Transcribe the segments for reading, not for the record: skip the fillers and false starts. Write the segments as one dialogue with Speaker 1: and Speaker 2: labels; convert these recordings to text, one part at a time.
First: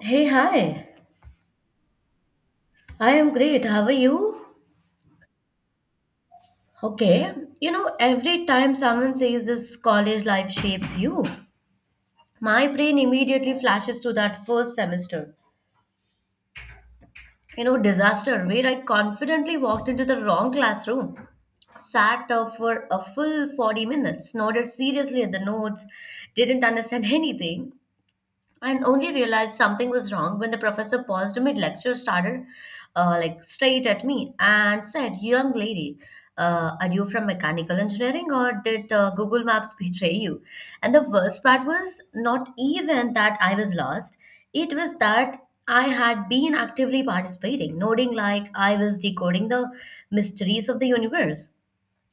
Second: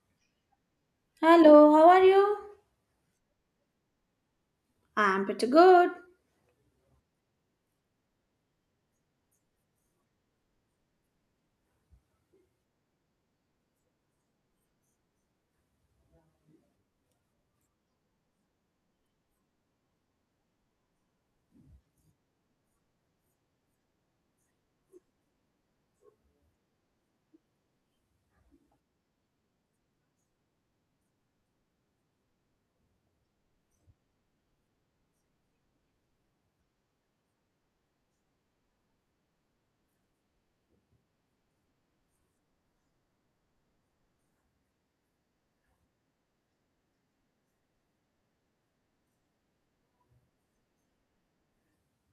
Speaker 1: Hey, hi.
Speaker 2: Hello, how are you?
Speaker 1: I am great. How are you?
Speaker 2: I'm pretty good.
Speaker 1: Okay. You know, every time someone says this college life shapes you, my brain immediately flashes to that first semester. You know, disaster where I confidently walked into the wrong classroom, sat for a full 40 minutes, nodded seriously at the notes, didn't understand anything, and only realized something was wrong when the professor paused mid lecture, started like straight at me, and said, "Young lady, are you from mechanical engineering, or did Google Maps betray you?" And the worst part was not even that I was lost; it was that I had been actively participating, nodding like I was decoding the mysteries of the universe.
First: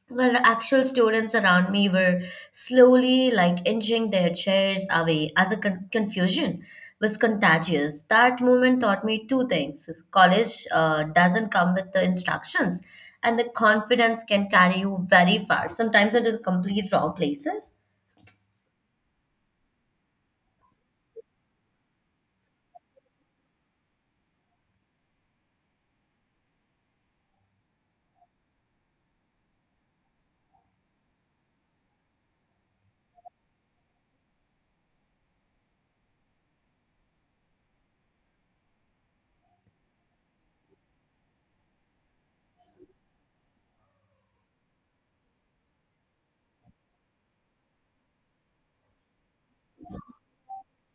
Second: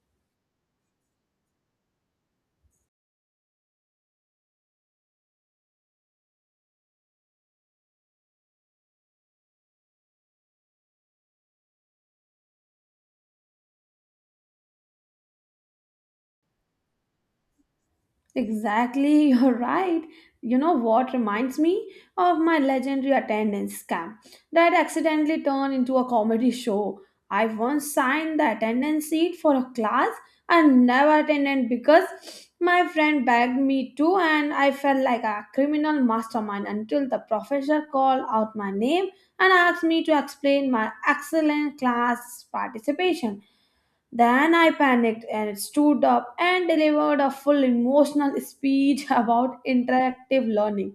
Speaker 1: Well, the actual students around me were slowly like inching their chairs away as a confusion was contagious. That moment taught me two things. College doesn't come with the instructions, and the confidence can carry you very far, sometimes into the complete wrong places.
Speaker 2: Exactly, you're right. You know what reminds me of my legendary attendance scam that accidentally turned into a comedy show. I once signed the attendance sheet for a class and never attended because my friend begged me to, and I felt like a criminal mastermind until the professor called out my name and asked me to explain my excellent class participation. Then I panicked and stood up and delivered a full emotional speech about interactive learning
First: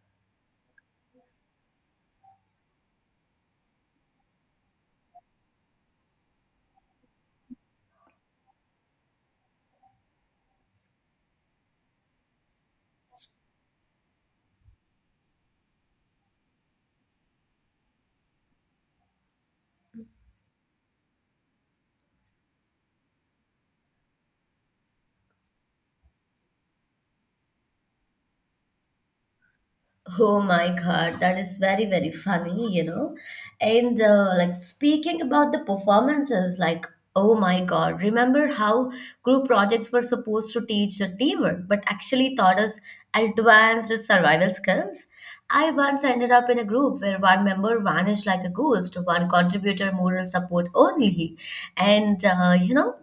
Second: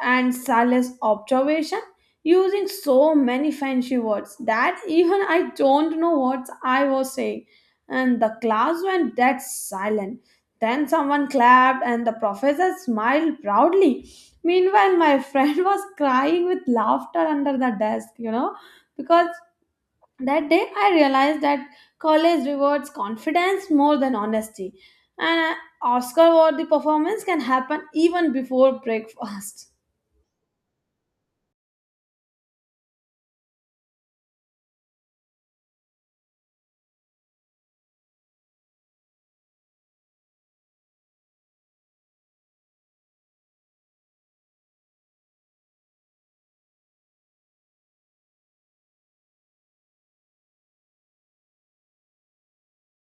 Speaker 2: and Sally's observation using so many fancy words that even I don't know what I was saying. And the class went dead silent. Then someone clapped and the professor smiled proudly. Meanwhile, my friend was crying with laughter under the desk, because that day, I realized that college rewards confidence more than honesty, and Oscar award the performance can happen even before breakfast.
Speaker 1: Oh my God, that is very, very funny, you know. And like speaking about the performances, like, oh my God, remember how group projects were supposed to teach the teamwork, but actually taught us advanced survival skills? I once ended up in a group where one member vanished like a ghost, one contributor moral support only. And, uh, you know,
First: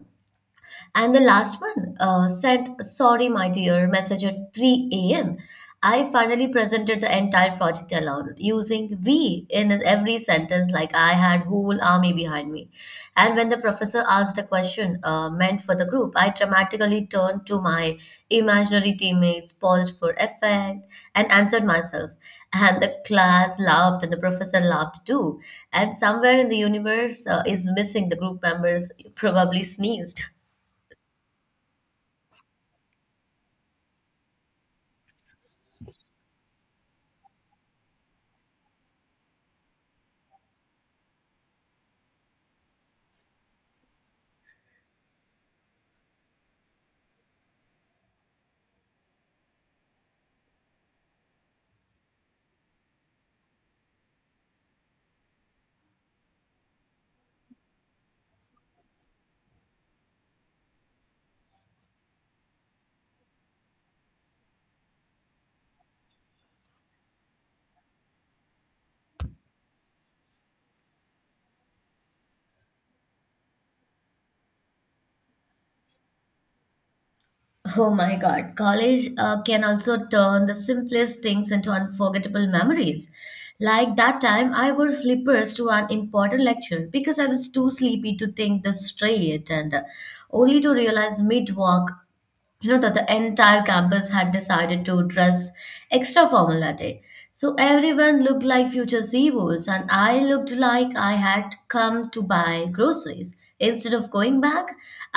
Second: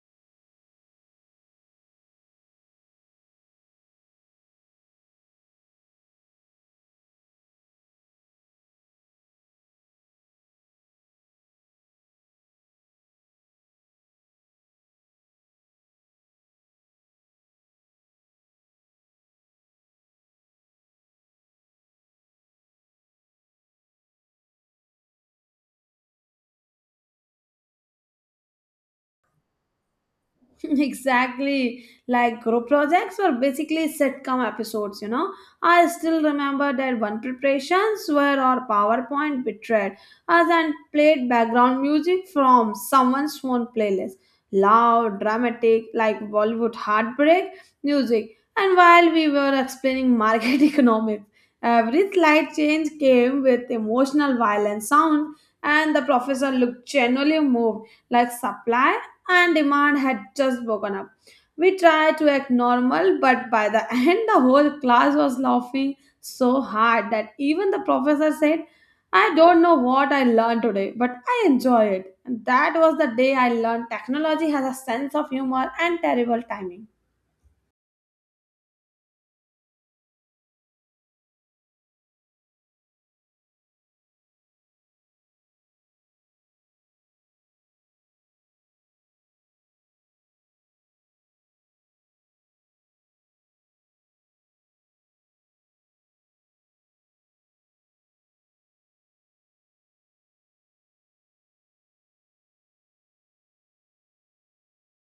Speaker 1: and the last one sent, sorry, my dear, message at 3 a.m. I finally presented the entire project alone, using we in every sentence, like I had whole army behind me. And when the professor asked a question meant for the group, I dramatically turned to my imaginary teammates, paused for effect, and answered myself. And the class laughed, and the professor laughed too. And somewhere in the universe is missing the group members, probably sneezed.
Speaker 2: Exactly. Like group projects were basically sitcom episodes, you know. I still remember that one preparations where our PowerPoint betrayed us and played background music from someone's phone playlist. Loud, dramatic, like Bollywood heartbreak music. And while we were explaining market economics, every slight change came with emotional violent sound and the professor looked genuinely moved like supply and demand had just broken up. We tried to act normal, but by the end, the whole class was laughing so hard that even the professor said, "I don't know what I learned today, but I enjoy it." And that was the day I learned technology has a sense of humor and terrible timing.
Speaker 1: Oh my God, college can also turn the simplest things into unforgettable memories. Like that time, I wore slippers to an important lecture because I was too sleepy to think this straight and only to realize mid walk, you know, that the entire campus had decided to dress extra formal that day, so everyone looked like future ceos and I looked like I had come to buy groceries instead of going back.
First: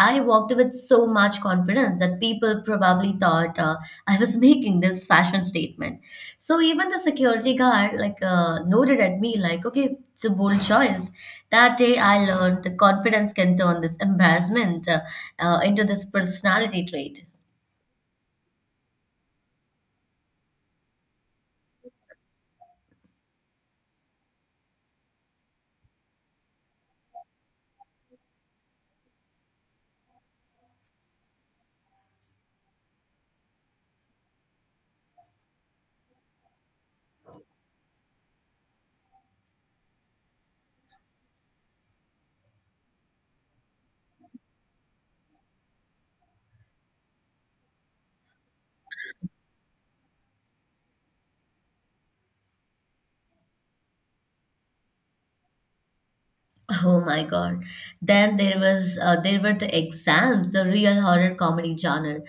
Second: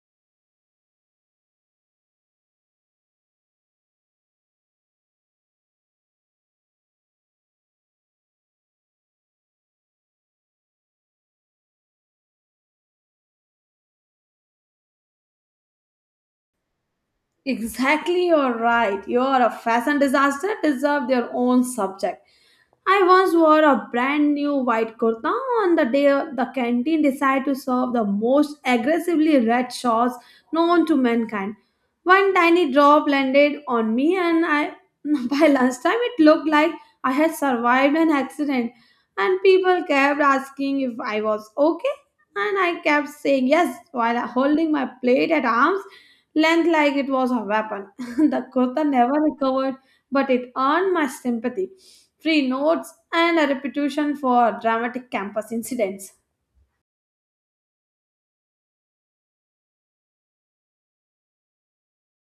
Speaker 1: I walked with so much confidence that people probably thought I was making this fashion statement, so even the security guard like noted at me like, okay, it's a bold choice. That day I learned the confidence can turn this embarrassment into this personality trait.
Speaker 2: Exactly, you're right. You're a fashion disaster, deserve their own subject. I once wore a brand new white kurta on the day the canteen decided to serve the most aggressively red sauce known to mankind. One tiny drop landed on me, and I by lunchtime it looked like I had survived an accident. And people kept asking if I was okay, and I kept saying yes while holding my plate at arm's length like it was a weapon. The kurta never recovered, but it earned my sympathy, free notes, and a reputation for dramatic campus incidents.
Speaker 1: Oh my God. Then there was there were the exams, the real horror comedy genre.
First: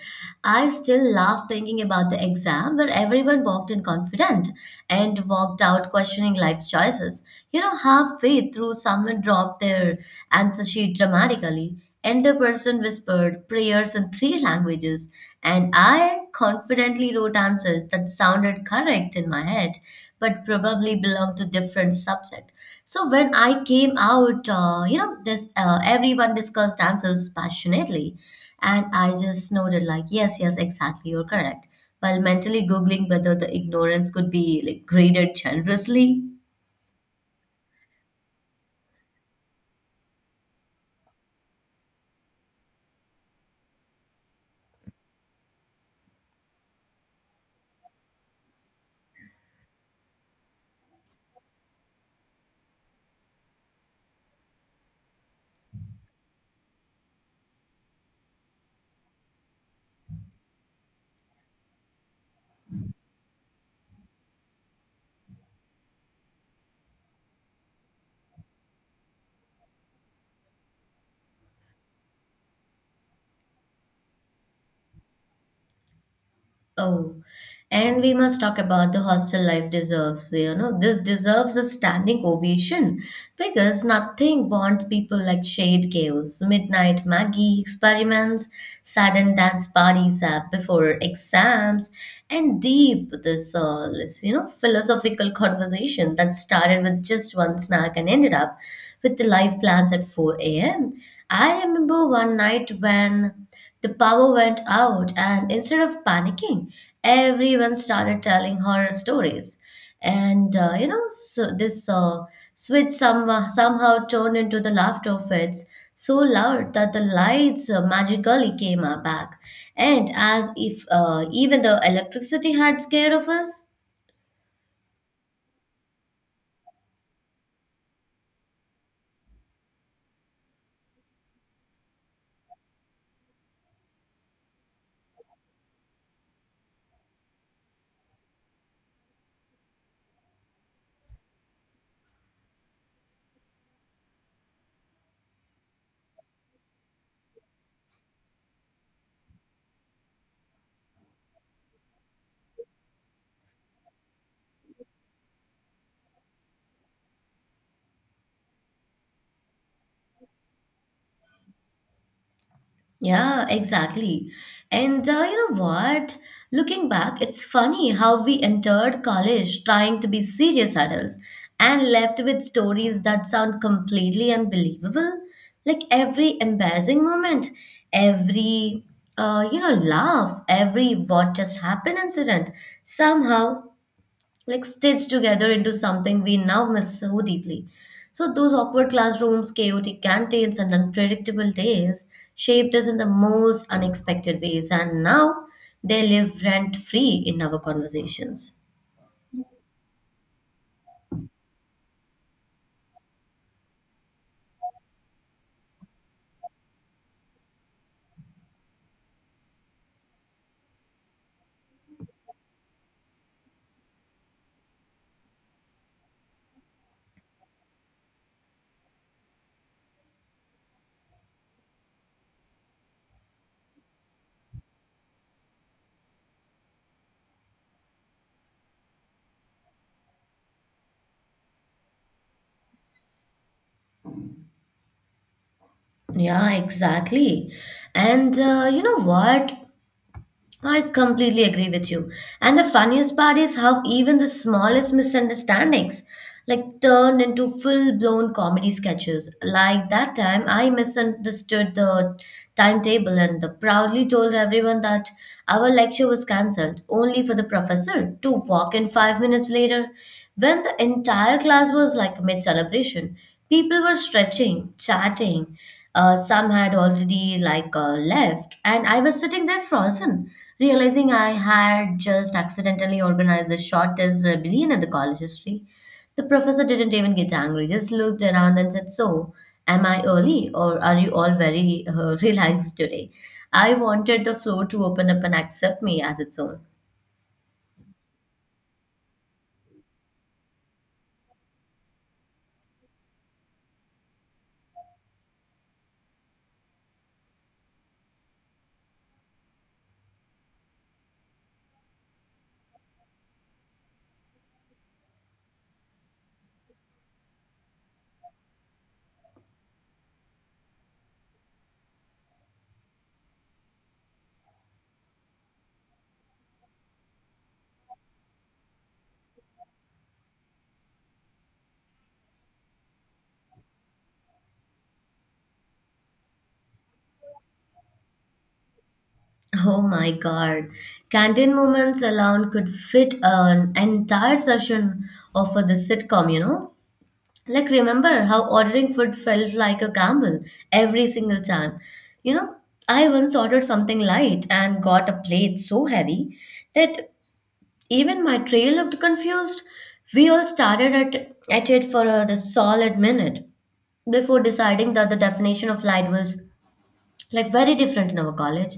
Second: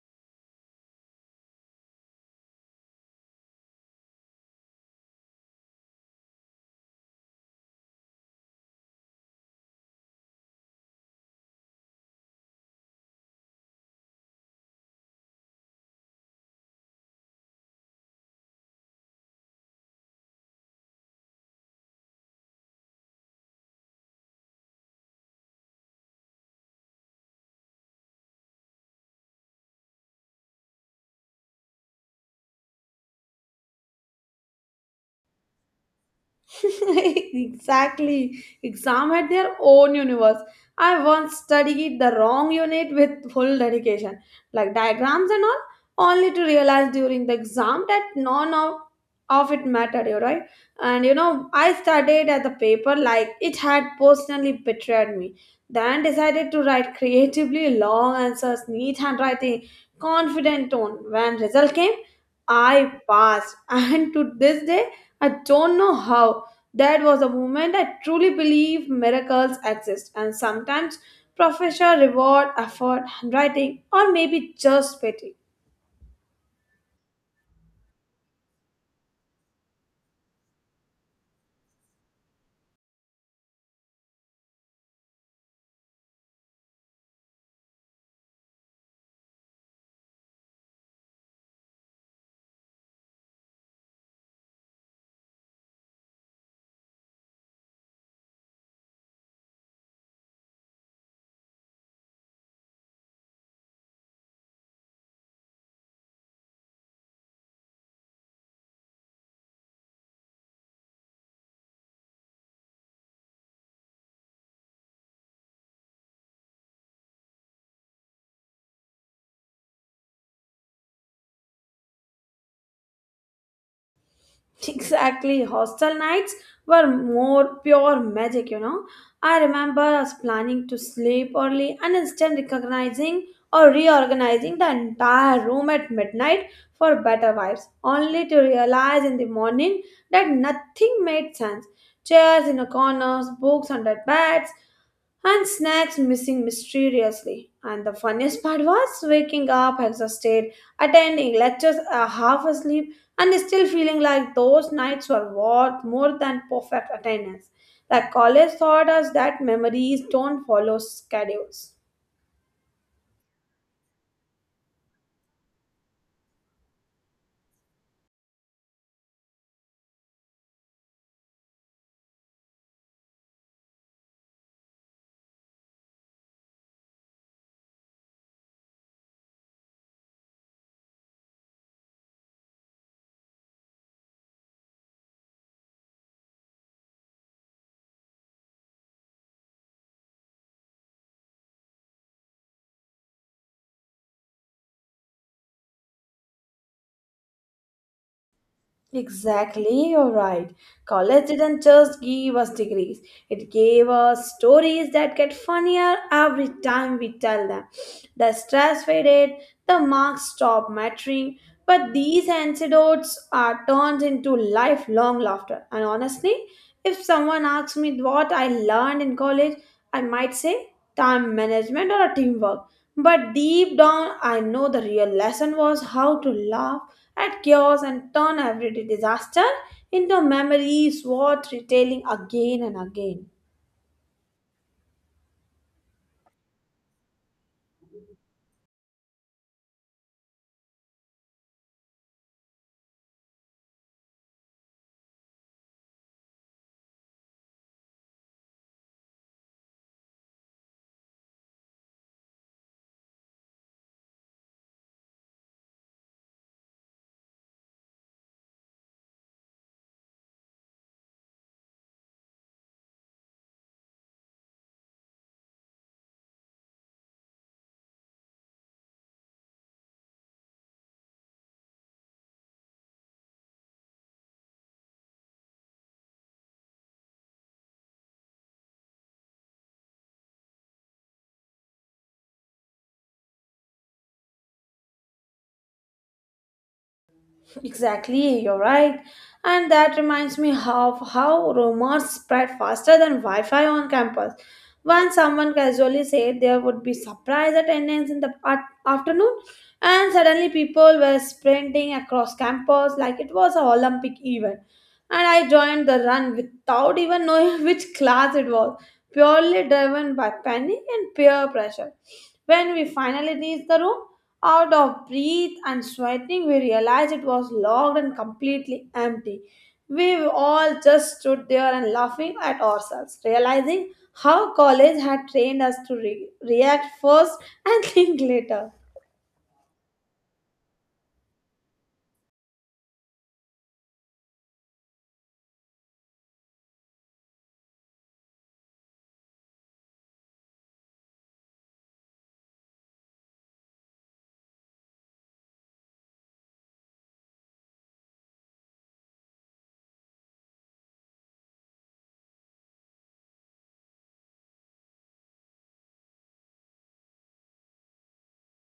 Speaker 1: I still laugh thinking about the exam where everyone walked in confident and walked out questioning life's choices. You know, halfway through someone dropped their answer sheet dramatically and the person whispered prayers in three languages and I confidently wrote answers that sounded correct in my head but probably belonged to different subjects. So when I came out, you know, this everyone discussed answers passionately, and I just nodded like, yes, yes, exactly, you're correct. While mentally googling whether the ignorance could be like graded generously.
Speaker 2: Exactly. Exam had their own universe. I once studied the wrong unit with full dedication, like diagrams and all, only to realize during the exam that none of, of it mattered, you right? And you know, I studied at the paper like it had personally betrayed me. Then decided to write creatively long answers, neat handwriting, confident tone. When result came, I passed, and to this day, I don't know how. That was a moment I truly believe miracles exist, and sometimes professor reward effort, handwriting, or maybe just pity.
Speaker 1: Oh, and we must talk about the hostel life deserves, you know, this deserves a standing ovation because nothing bonds people like shade chaos, midnight Maggie experiments, sudden dance parties up before exams, and deep this all is, you know, philosophical conversation that started with just one snack and ended up with the life plans at 4 a.m. I remember one night when the power went out, and instead of panicking, everyone started telling horror stories. And you know, so this switch somehow turned into the laughter of it so loud that the lights magically came back. And as if even the electricity had scared of us.
Speaker 2: Exactly. Hostel nights were more pure magic, you know. I remember us planning to sleep early and instead recognizing or reorganizing the entire room at midnight for better vibes, only to realize in the morning that nothing made sense. Chairs in the corners, books under beds, and snacks missing mysteriously. And the funniest part was waking up exhausted, attending lectures half asleep, and still feeling like those nights were worth more than perfect attendance. Like college taught us that memories don't follow schedules.
Speaker 1: Yeah, exactly. And you know what? Looking back, it's funny how we entered college trying to be serious adults and left with stories that sound completely unbelievable. Like every embarrassing moment, every laugh, every what just happened incident somehow like stitched together into something we now miss so deeply. So those awkward classrooms, chaotic canteens, and unpredictable days shaped us in the most unexpected ways, and now they live rent free in our conversations.
Speaker 2: Exactly, you're right. College didn't just give us degrees, it gave us stories that get funnier every time we tell them. The stress faded, the marks stopped mattering, but these anecdotes are turned into lifelong laughter. And honestly, if someone asks me what I learned in college, I might say time management or teamwork. But deep down, I know the real lesson was how to laugh at chaos and turn everyday disaster into memories worth retelling again and again.
Speaker 1: Yeah, exactly. And you know what? I completely agree with you. And the funniest part is how even the smallest misunderstandings like turned into full-blown comedy sketches. Like that time I misunderstood the timetable and proudly told everyone that our lecture was cancelled only for the professor to walk in 5 minutes later when the entire class was like mid celebration. People were stretching, chatting. Some had already like left and I was sitting there frozen realizing I had just accidentally organized the shortest rebellion in the college history. The professor didn't even get angry, just looked around and said, "So, am I early or are you all very relaxed today?" I wanted the floor to open up and accept me as its own.
Speaker 2: Exactly, you're right. And that reminds me of how rumors spread faster than Wi Fi on campus. Once someone casually said there would be surprise attendance in the afternoon, and suddenly people were sprinting across campus like it was an Olympic event. And I joined the run without even knowing which class it was, purely driven by panic and peer pressure. When we finally reached the room, out of breath and sweating, we realized it was locked and completely empty. We all just stood there and laughing at ourselves, realizing how college had trained us to react first and think later.
Speaker 1: Oh my god. Canteen moments alone could fit an entire session of the sitcom, you know? Like, remember how ordering food felt like a gamble every single time? You know, I once ordered something light and got a plate so heavy that even my tray looked confused. We all started at it for the solid minute before deciding that the definition of light was like very different in our college.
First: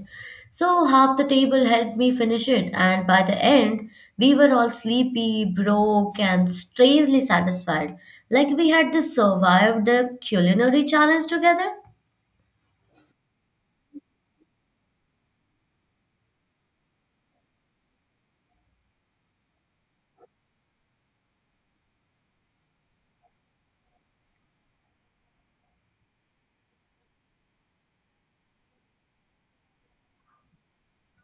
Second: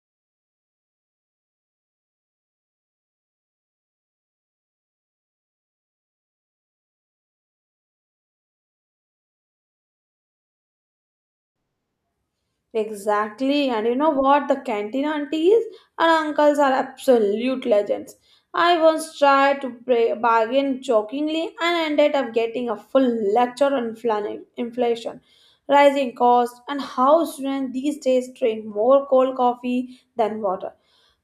Speaker 1: So half the table helped me finish it, and by the end, we were all sleepy, broke, and strangely satisfied, like we had just survived the culinary challenge together.
Speaker 2: Exactly, and you know what? The canteen aunties and uncles are absolute legends. I once tried to pray, bargain jokingly and ended up getting a full lecture on inflation, rising costs, and how students these days drink more cold coffee than water.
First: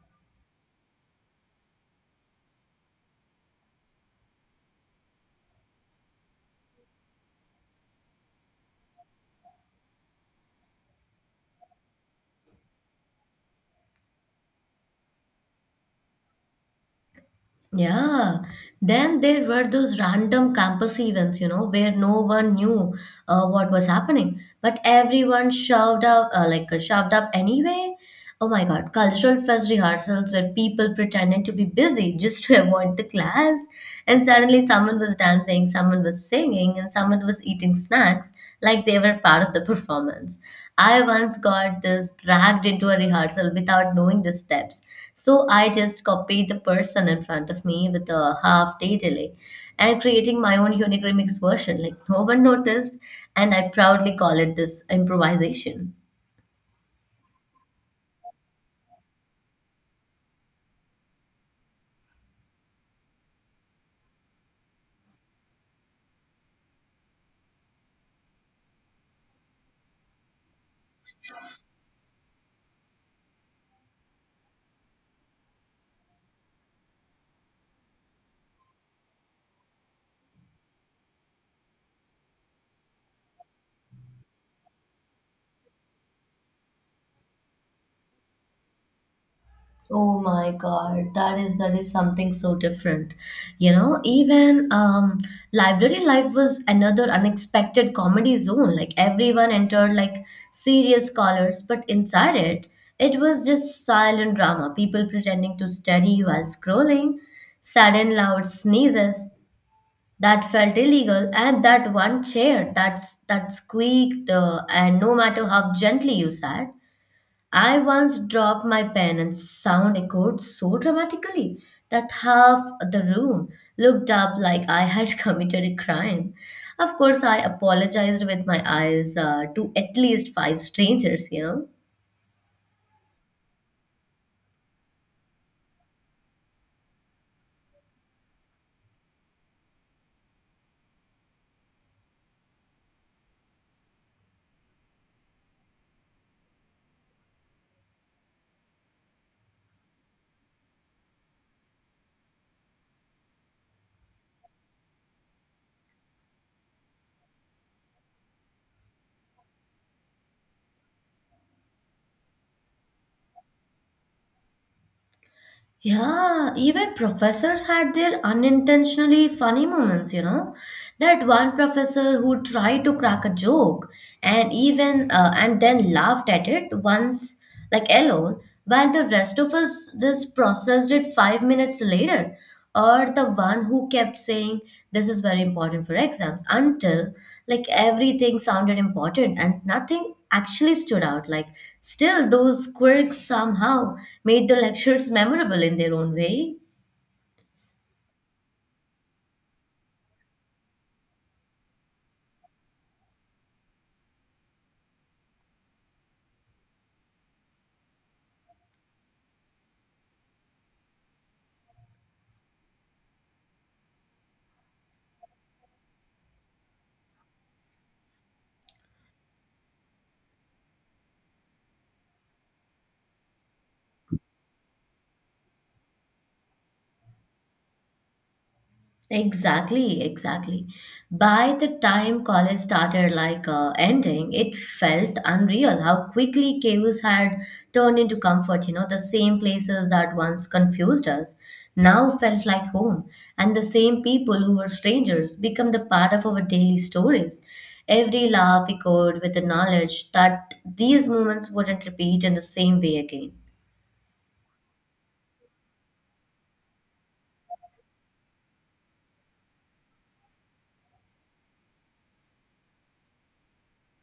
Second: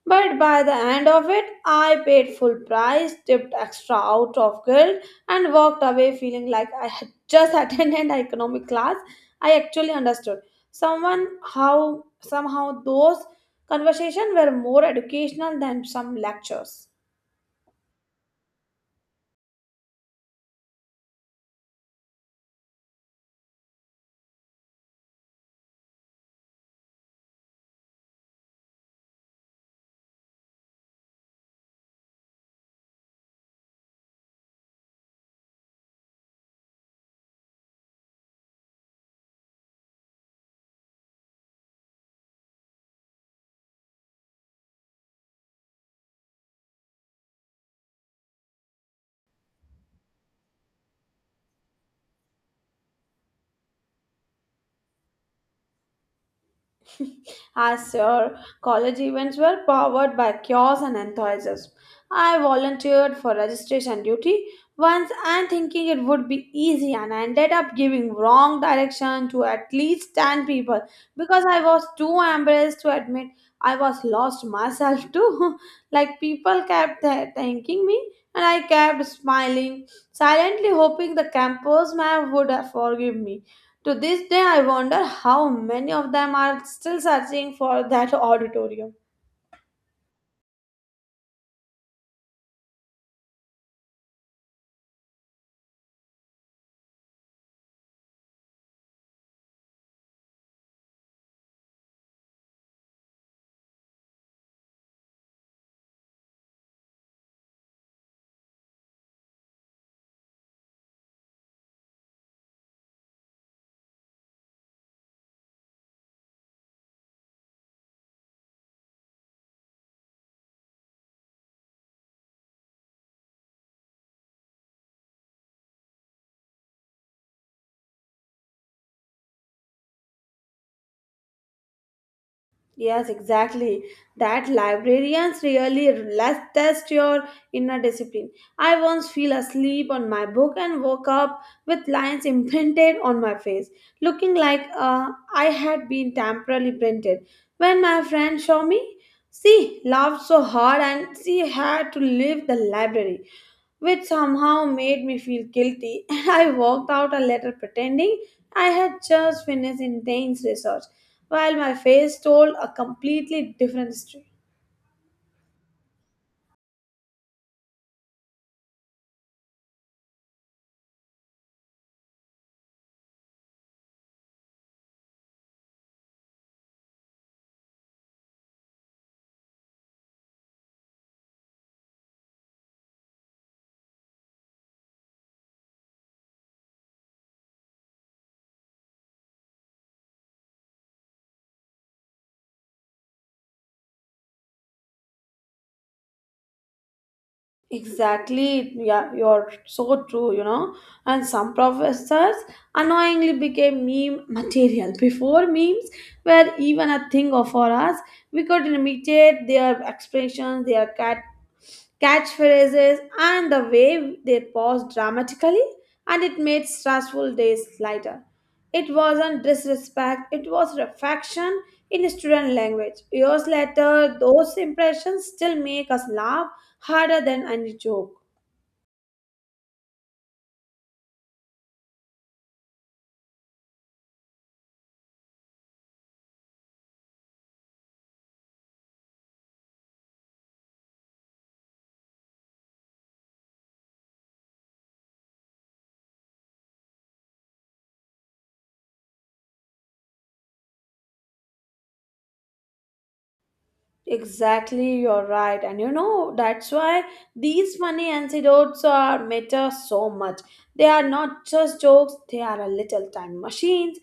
Speaker 2: But by the end of it, I paid full price, tipped extra out of guilt, and walked away feeling like I had just attended an economic class. I actually understood. Someone how somehow those conversations were more educational than some lectures.
Speaker 1: Yeah. Then there were those random campus events, you know, where no one knew what was happening, but everyone shoved up, shoved up anyway. Oh my God, cultural fest rehearsals where people pretended to be busy just to avoid the class, and suddenly someone was dancing, someone was singing, and someone was eating snacks like they were part of the performance. I once got this dragged into a rehearsal without knowing the steps. So I just copied the person in front of me with a half day delay and creating my own unique remix version. Like no one noticed, and I proudly call it this improvisation.
Speaker 2: As your college events were powered by chaos and enthusiasm, I volunteered for registration duty once and thinking it would be easy and I ended up giving wrong direction to at least 10 people because I was too embarrassed to admit I was lost myself too. Like people kept thanking me and I kept smiling, silently hoping the campus man would forgive me. To this day, I wonder how many of them are still searching for that auditorium.
Speaker 1: Oh my God, that is, that is something so different. You know, even library life was another unexpected comedy zone. Like everyone entered like serious scholars, but inside it, it was just silent drama. People pretending to study while scrolling, sudden loud sneezes that felt illegal, and that one chair that squeaked, and no matter how gently you sat, I once dropped my pen and sound echoed so dramatically that half the room looked up like I had committed a crime. Of course, I apologized with my eyes to at least five strangers, you know.
Speaker 2: Yes, exactly. That librarians really let's test your inner discipline. I once fell asleep on my book and woke up with lines imprinted on my face, looking like I had been temporarily printed. When my friend saw me, she laughed so hard and she had to leave the library, which somehow made me feel guilty, and I walked out a letter pretending I had just finished intense research, while my face told a completely different story.
Speaker 1: Yeah, even professors had their unintentionally funny moments, you know. That one professor who tried to crack a joke and even and then laughed at it once, like alone, while the rest of us just processed it 5 minutes later. Or the one who kept saying this is very important for exams until like everything sounded important and nothing actually stood out. Like still, those quirks somehow made the lectures memorable in their own way.
Speaker 2: Exactly, yeah, you're so true, you know. And some professors annoyingly became meme material. Before memes were even a thing of for us, we could imitate their expressions, their catchphrases, and the way they paused dramatically, and it made stressful days lighter. It wasn't disrespect, it was reflection in student language. Years later, those impressions still make us laugh harder than any joke.
Speaker 1: Exactly, exactly. By the time college started like ending, it felt unreal how quickly chaos had turned into comfort. You know, the same places that once confused us now felt like home, and the same people who were strangers become the part of our daily stories. Every laugh echoed with the knowledge that these moments wouldn't repeat in the same way again.
Speaker 2: Exactly, you're right. And you know, that's why these funny anecdotes are matter so much. They are not just jokes, they are a little time machines.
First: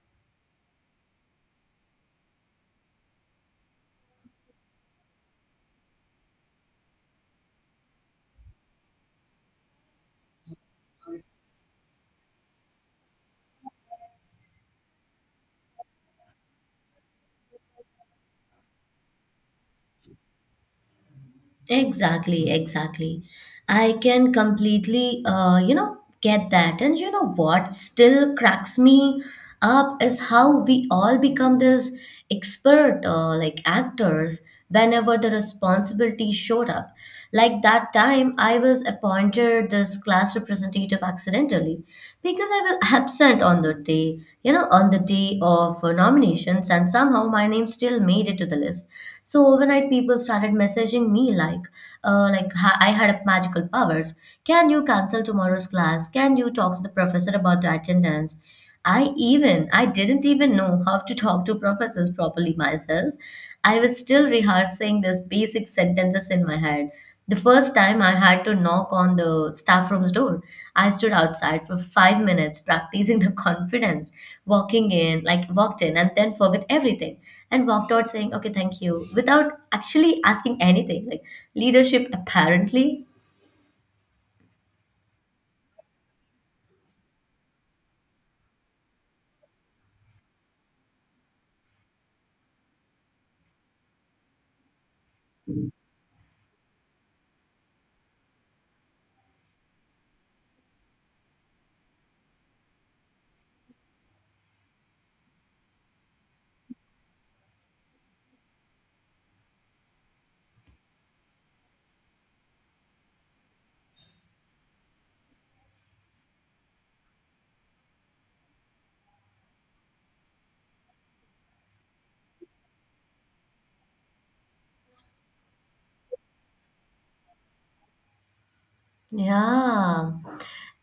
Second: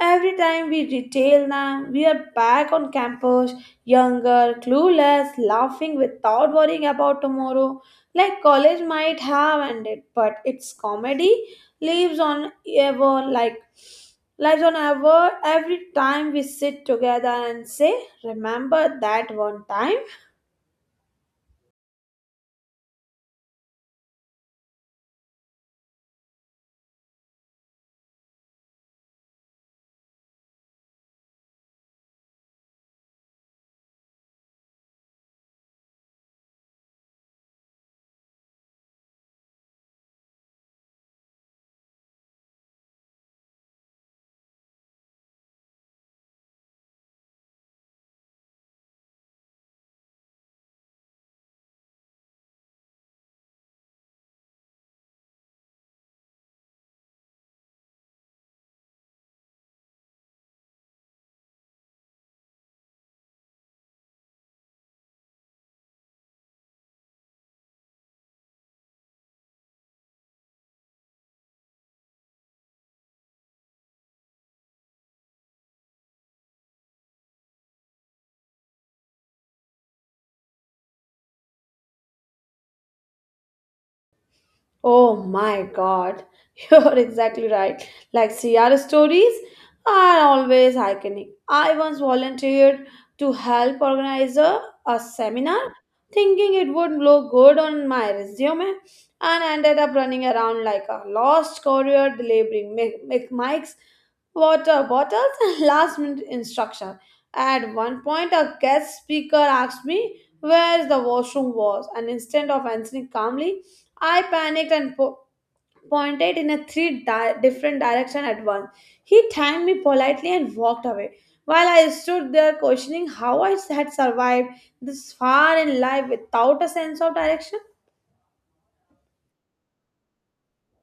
Speaker 2: Every time we retail them, we are back on campus, younger, clueless, laughing without worrying about tomorrow. Like college might have ended, but its comedy lives on ever like lives on ever every time we sit together and say, "Remember that one time?"
Speaker 1: Exactly, exactly. I can completely, you know, get that. And you know what still cracks me up is how we all become this expert, like actors, whenever the responsibility showed up. Like that time, I was appointed this class representative accidentally because I was absent on the day, you know, on the day of nominations, and somehow my name still made it to the list. So overnight, people started messaging me like, I had magical powers. Can you cancel tomorrow's class? Can you talk to the professor about the attendance? I didn't even know how to talk to professors properly myself. I was still rehearsing these basic sentences in my head. The first time I had to knock on the staff room's door, I stood outside for 5 minutes practicing the confidence, walking in, like walked in and then forgot everything and walked out saying, okay, thank you, without actually asking anything. Like leadership apparently
Speaker 2: Oh my god, you're exactly right. Like Sierra stories are always iconic. I once volunteered to help organize a seminar thinking it would look good on my resume and ended up running around like a lost courier delivering mics, water bottles, and last minute instruction. At one point, a guest speaker asked me where the washroom was, and instead of answering calmly, I panicked and pointed in a three different direction at once. He thanked me politely and walked away, while I stood there questioning how I had survived this far in life without a sense of direction.
Speaker 1: Yeah.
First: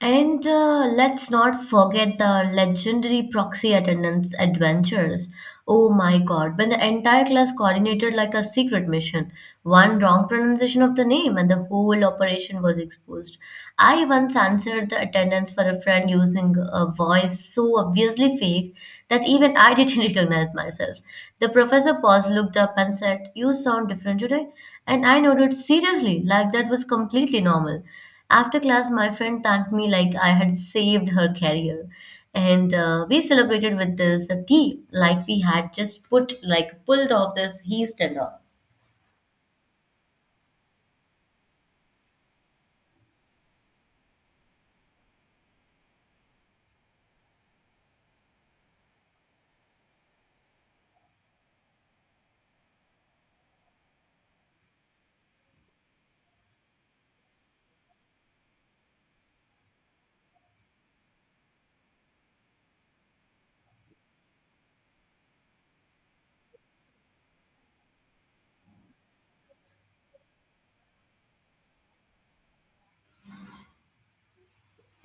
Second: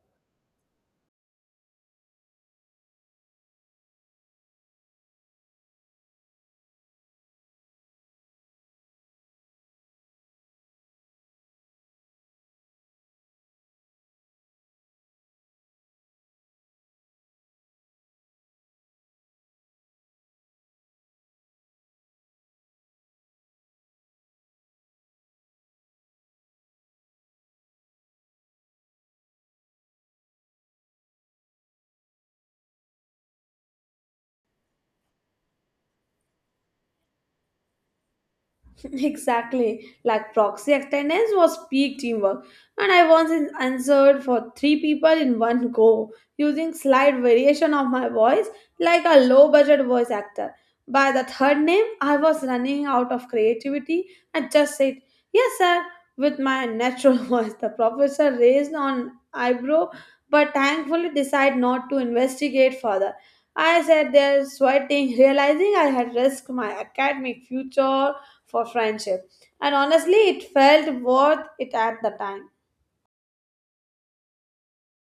Speaker 1: And let's not forget the legendary proxy attendance adventures. Oh my God, when the entire class coordinated like a secret mission, one wrong pronunciation of the name and the whole operation was exposed. I once answered the attendance for a friend using a voice so obviously fake that even I didn't recognize myself. The professor paused, looked up, and said, You sound different today. And I nodded seriously, like that was completely normal. After class, my friend thanked me like I had saved her career. And we celebrated with this tea, like we had just put, like pulled off this heist and all.
Speaker 2: Exactly. Like proxy attendance was peak teamwork. And I once answered for three people in one go using slight variation of my voice like a low budget voice actor. By the third name, I was running out of creativity and just said, "Yes, sir," with my natural voice. The professor raised an eyebrow but thankfully decided not to investigate further. I sat there sweating, realizing I had risked my academic future for friendship. And honestly, it felt worth it at the time.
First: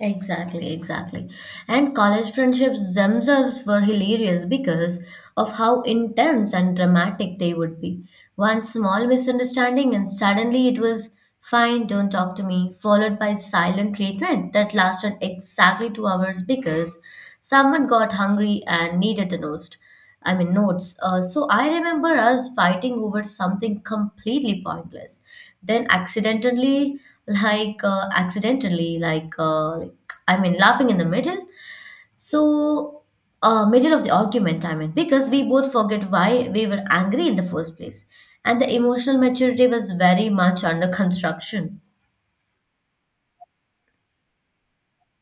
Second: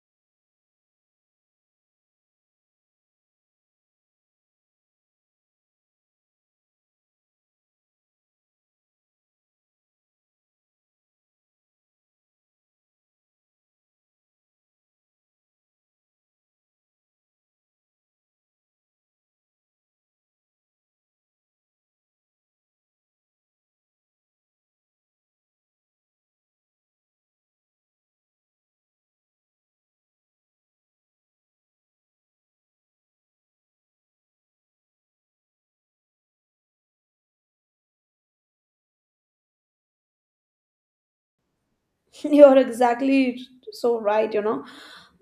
Speaker 1: Exactly, exactly. And college friendships themselves were hilarious because of how intense and dramatic they would be. One small misunderstanding, and suddenly it was fine, don't talk to me, followed by silent treatment that lasted exactly 2 hours because someone got hungry and needed the toast. I mean, notes. So I remember us fighting over something completely pointless. Then accidentally, like, I mean, laughing in the middle. So, middle of the argument, I mean, because we both forget why we were angry in the first place. And the emotional maturity was very much under construction.
Speaker 2: You're exactly so right, you know.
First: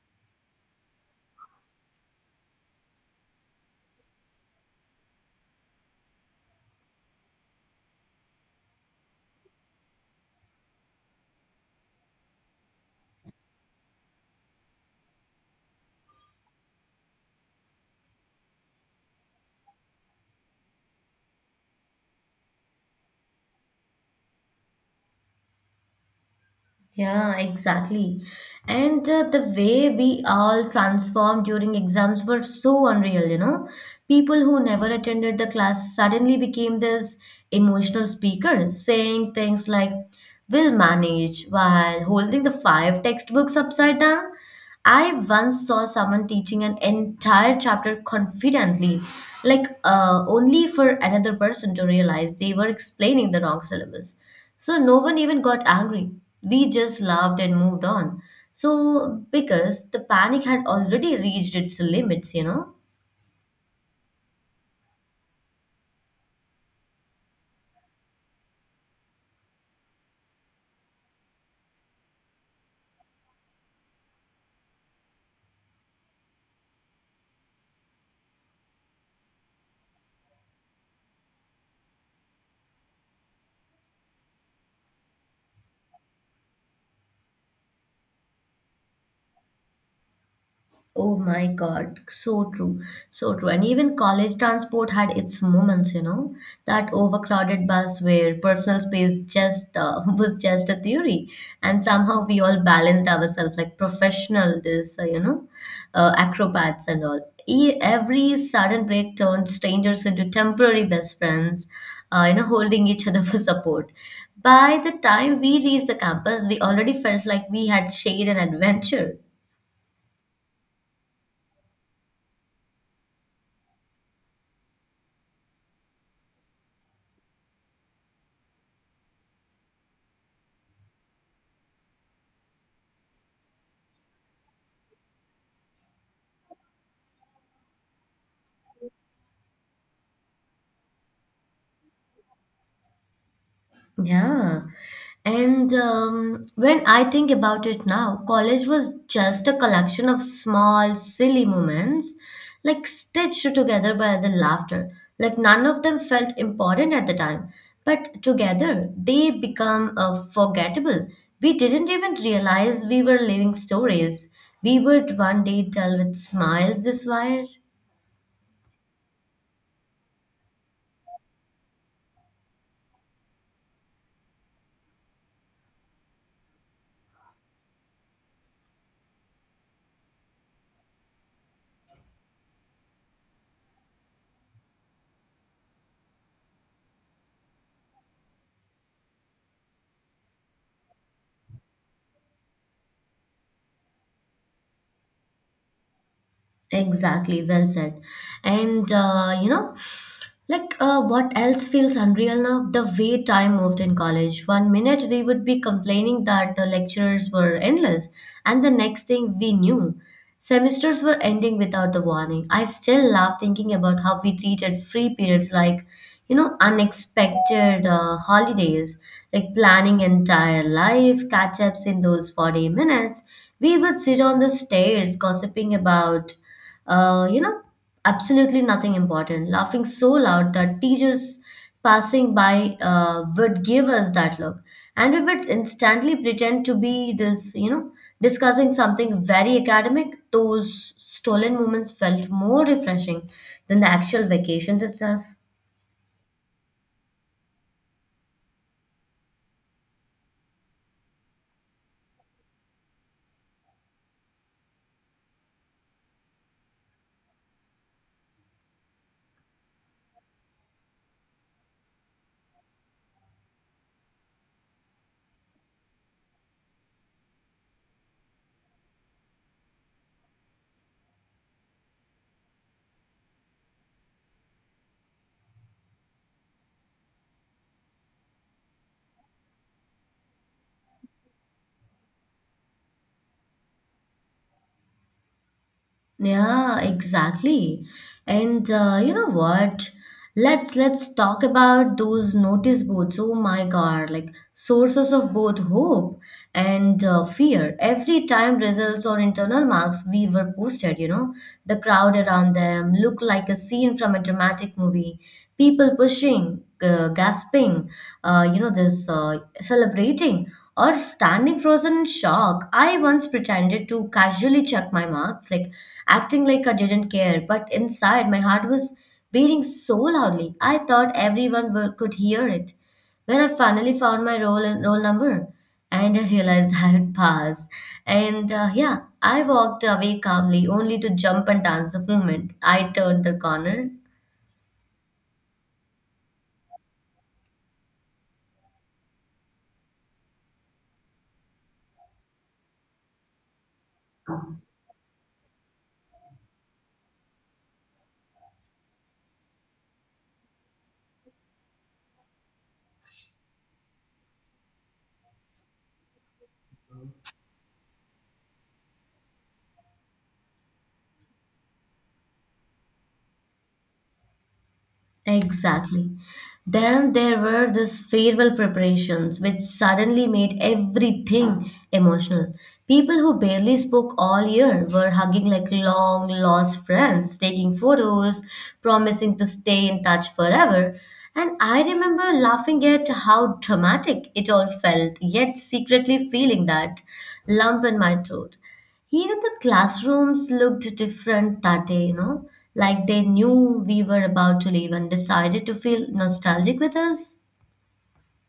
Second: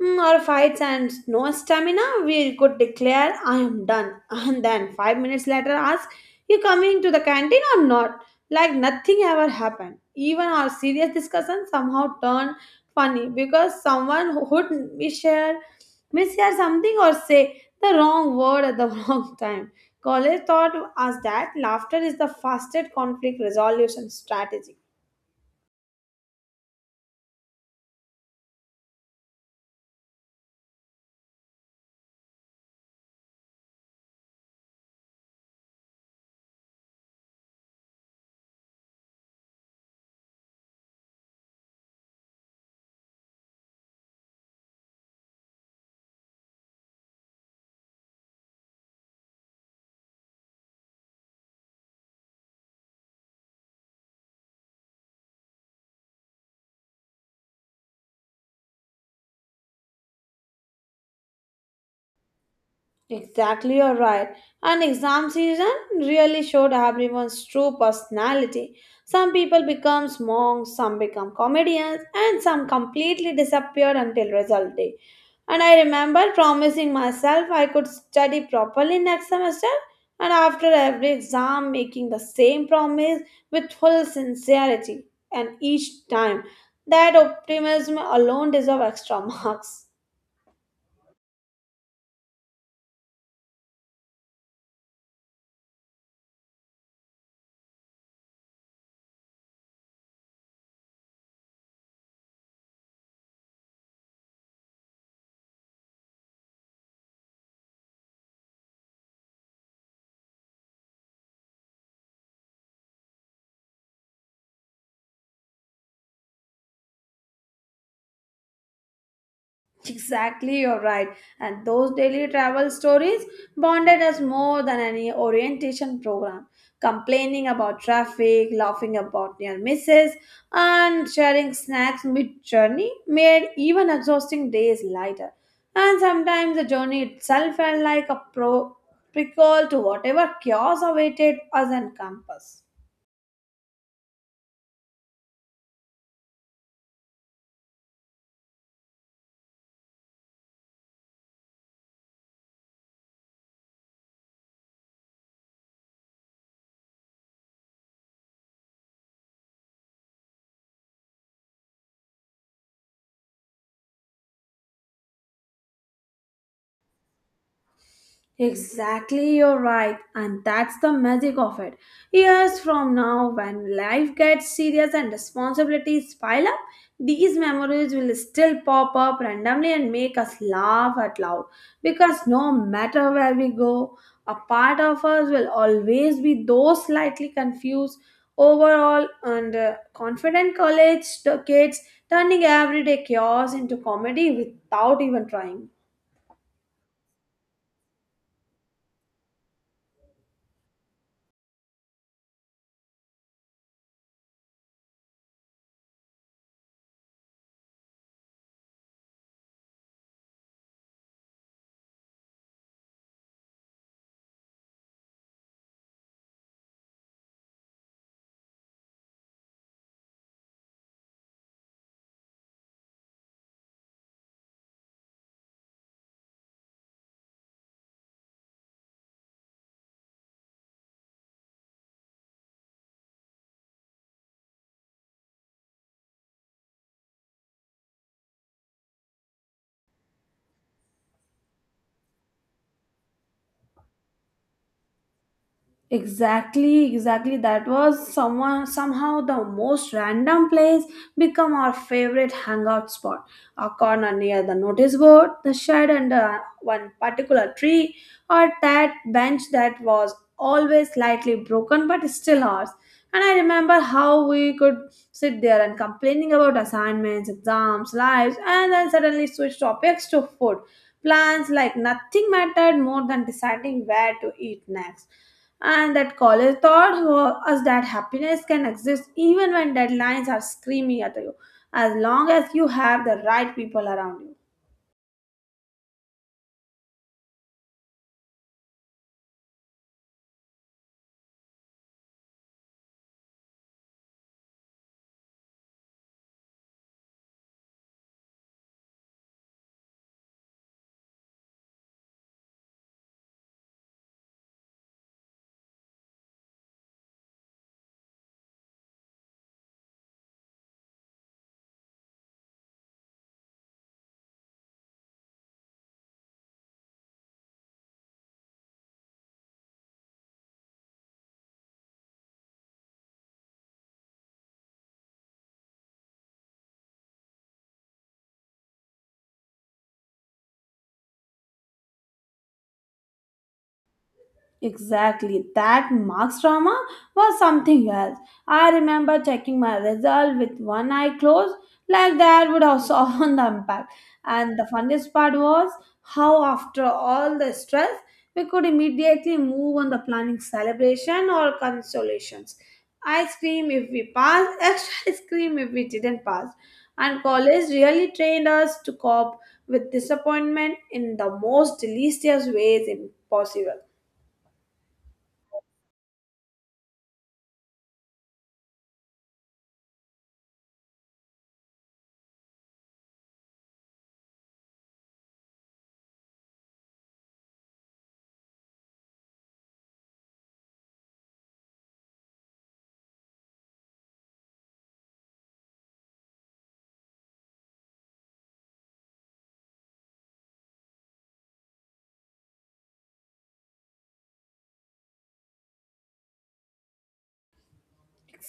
Speaker 2: Our fights and no stamina, we could declare, "I am done." And then 5 minutes later, ask, "You coming to the canteen or not?" Like nothing ever happened. Even our serious discussion somehow turned funny because someone who would misshare, misshare something or say the wrong word at the wrong time. College taught us that laughter is the fastest conflict resolution strategy.
Speaker 1: Yeah, exactly. And the way we all transformed during exams were so unreal, you know. People who never attended the class suddenly became this emotional speakers, saying things like, We'll manage, while holding the five textbooks upside down. I once saw someone teaching an entire chapter confidently, like only for another person to realize they were explaining the wrong syllabus. So no one even got angry. We just laughed and moved on. So, because the panic had already reached its limits, you know.
Speaker 2: Exactly, you're right. And exam season really showed everyone's true personality. Some people become monks, some become comedians, and some completely disappear until result day. And I remember promising myself I could study properly next semester, and after every exam, making the same promise with full sincerity. And each time, that optimism alone deserves extra marks.
Speaker 1: Oh my God, so true, so true. And even college transport had its moments, you know, that overcrowded bus where personal space just was just a theory, and somehow we all balanced ourselves like professional, this acrobats and all. Every sudden break turned strangers into temporary best friends, holding each other for support. By the time we reached the campus, we already felt like we had shared an adventure.
Speaker 2: Exactly, you're right. And those daily travel stories bonded us more than any orientation program. Complaining about traffic, laughing about near misses, and sharing snacks mid journey made even exhausting days lighter. And sometimes the journey itself felt like a prequel to whatever chaos awaited us on campus.
Speaker 1: Yeah. And when I think about it now, college was just a collection of small, silly moments, like stitched together by the laughter. Like none of them felt important at the time, but together they become forgettable. We didn't even realize we were living stories. We would one day tell with smiles this wire.
Speaker 2: Exactly, you're right, and that's the magic of it. Years from now, when life gets serious and responsibilities pile up, these memories will still pop up randomly and make us laugh out loud. Because no matter where we go, a part of us will always be those slightly confused, overall, and confident college kids turning everyday chaos into comedy without even trying.
Speaker 1: Exactly, well said. And what else feels unreal now? The way time moved in college. One minute we would be complaining that the lectures were endless, and the next thing we knew, semesters were ending without the warning. I still laugh thinking about how we treated free periods like, you know, unexpected holidays, like planning entire life, catch ups in those 40 minutes. We would sit on the stairs gossiping about uh, you know, absolutely nothing important, laughing so loud that teachers passing by would give us that look. And we would instantly pretend to be this, you know, discussing something very academic. Those stolen moments felt more refreshing than the actual vacations itself.
Speaker 2: Exactly, exactly. That was someone somehow the most random place become our favorite hangout spot. A corner near the notice board, the shed under one particular tree, or that bench that was always slightly broken but still ours. And I remember how we could sit there and complaining about assignments, exams, lives, and then suddenly switch topics to food. Plans like nothing mattered more than deciding where to eat next, and that college taught us that happiness can exist even when deadlines are screaming at you, as long as you have the right people around you.
Speaker 1: Yeah, exactly. And you know what? Let's talk about those notice boards. Oh my God, like sources of both hope and fear. Every time results or internal marks we were posted, you know, the crowd around them looked like a scene from a dramatic movie. People pushing, gasping, you know, this celebrating or standing frozen in shock. I once pretended to casually check my marks, like acting like I didn't care. But inside, my heart was beating so loudly, I thought everyone were, could hear it. When I finally found my roll number, and I realized I had passed, and yeah, I walked away calmly, only to jump and dance the moment I turned the corner.
Speaker 2: Exactly. That Marx drama was something else. I remember checking my result with one eye closed, like that would have soften the impact. And the funniest part was how, after all the stress, we could immediately move on the planning celebration or consolations. Ice cream if we passed, extra ice cream if we didn't pass. And college really trained us to cope with disappointment in the most delicious ways possible.
Speaker 1: Exactly. Then there were these farewell preparations, which suddenly made everything emotional. People who barely spoke all year were hugging like long lost friends, taking photos, promising to stay in touch forever. And I remember laughing at how dramatic it all felt, yet secretly feeling that lump in my throat. Even the classrooms looked different that day, you know, like they knew we were about to leave and decided to feel nostalgic with us.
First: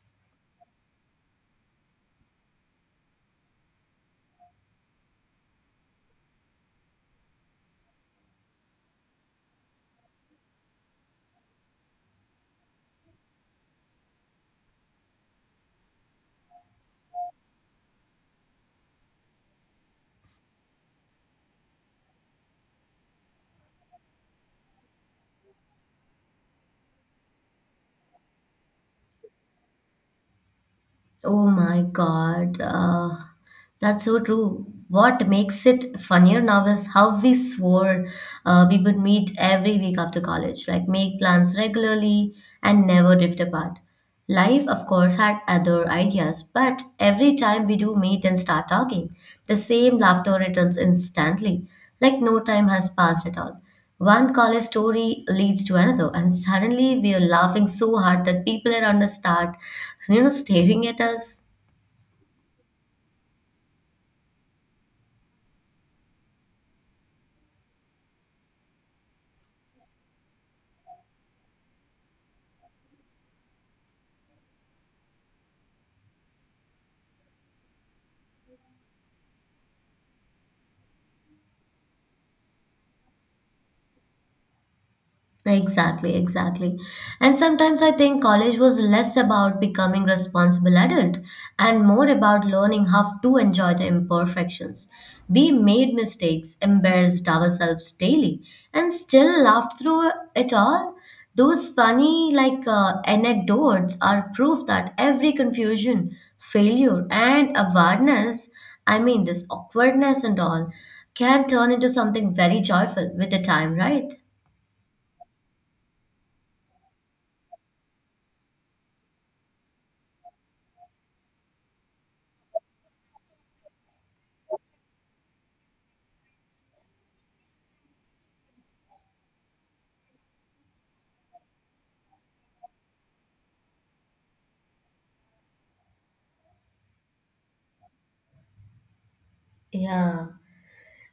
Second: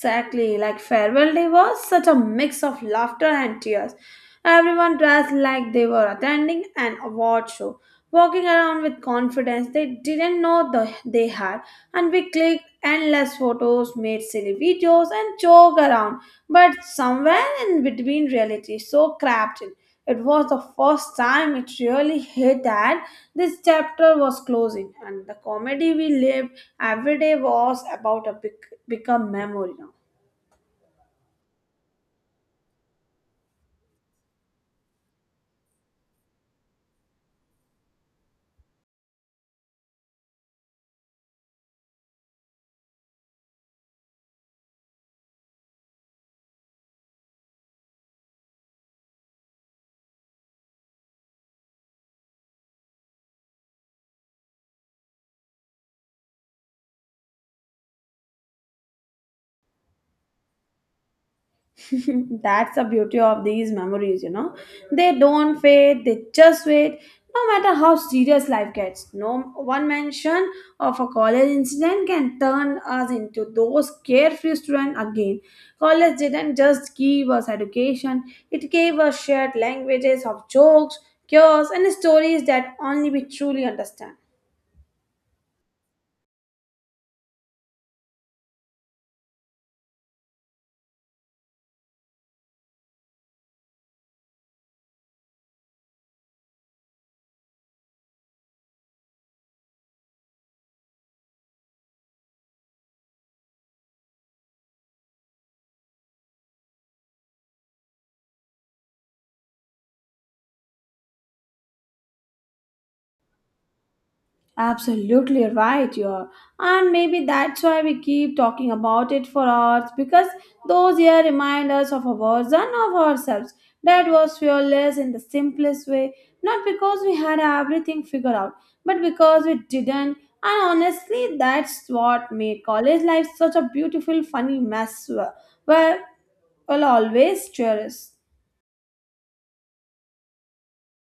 Speaker 2: Exactly, like farewell day was such a mix of laughter and tears. Everyone dressed like they were attending an award show, walking around with confidence they didn't know they had, and we clicked endless photos, made silly videos, and joked around. But somewhere in between, reality so cramped in. It was the first time it really hit that this chapter was closing, and the comedy we lived every day was about to become memory now.
Speaker 1: Oh my God, that's so true. What makes it funnier now is how we swore we would meet every week after college, like make plans regularly and never drift apart. Life, of course, had other ideas, but every time we do meet and start talking, the same laughter returns instantly, like no time has passed at all. One college story leads to another, and suddenly we are laughing so hard that people around us start, you know, staring at us.
Speaker 2: That's the beauty of these memories, you know. They don't fade, they just wait. No matter how serious life gets, no one mention of a college incident can turn us into those carefree students again. College didn't just give us education, it gave us shared languages of jokes, cures, and stories that only we truly understand.
Speaker 1: Exactly, exactly. And sometimes I think college was less about becoming responsible adult and more about learning how to enjoy the imperfections. We made mistakes, embarrassed ourselves daily, and still laughed through it all. Those funny anecdotes are proof that every confusion, failure, and awareness, I mean this awkwardness and all, can turn into something very joyful with the time, right?
Speaker 2: Absolutely right, you are. And maybe that's why we keep talking about it for hours, because those years remind us of our version of ourselves that was fearless in the simplest way, not because we had everything figured out, but because we didn't. And honestly, that's what made college life such a beautiful, funny mess where we'll always cherish.
Speaker 1: Yeah.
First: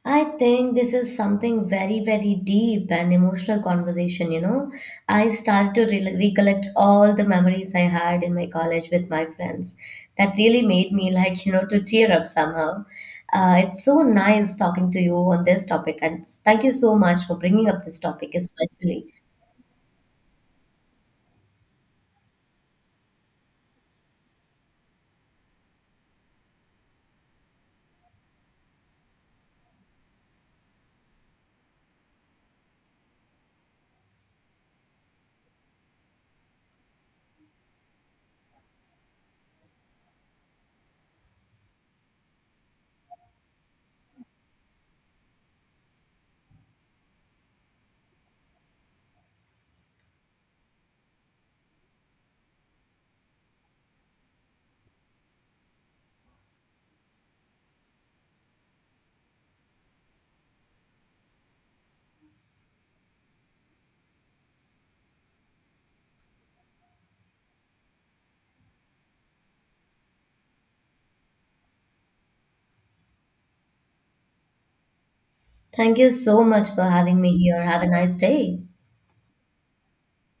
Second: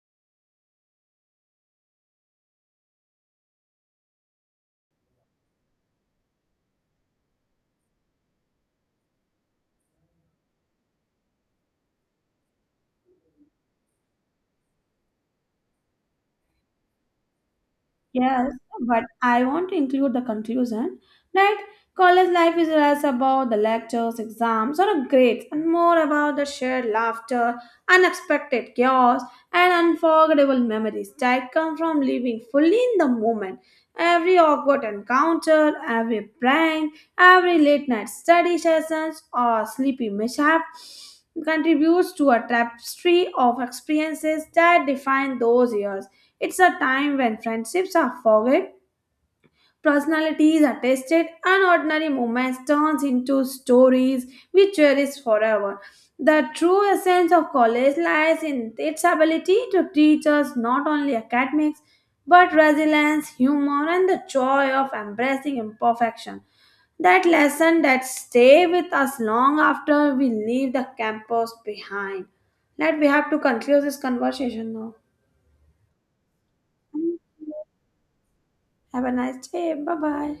Speaker 1: I think this is something very, very deep and emotional conversation, you know. I started to recollect all the memories I had in my college with my friends. That really made me, like, you know, to cheer up somehow. It's so nice talking to you on this topic, and thank you so much for bringing up this topic,
Speaker 2: Yes, but
Speaker 1: especially.
Speaker 2: I want to include the conclusion that college life is less about the lectures, exams, or grades, and more about the shared laughter, unexpected chaos, and unforgettable memories that come from living fully in the moment. Every awkward encounter, every prank, every late night study sessions, or sleepy mishap contributes to a tapestry of experiences that define those years. It's a time when friendships are forged, personalities are tested, and ordinary moments turns into stories we cherish forever. The true essence of college lies in its ability to teach us not only academics but resilience, humor, and the joy of embracing imperfection. That lesson that stay with us long after we leave the campus behind. Let we have to conclude this conversation now.
Speaker 1: Thank you so much for having me here. Have a nice day.
Speaker 2: Have a nice day. Bye bye.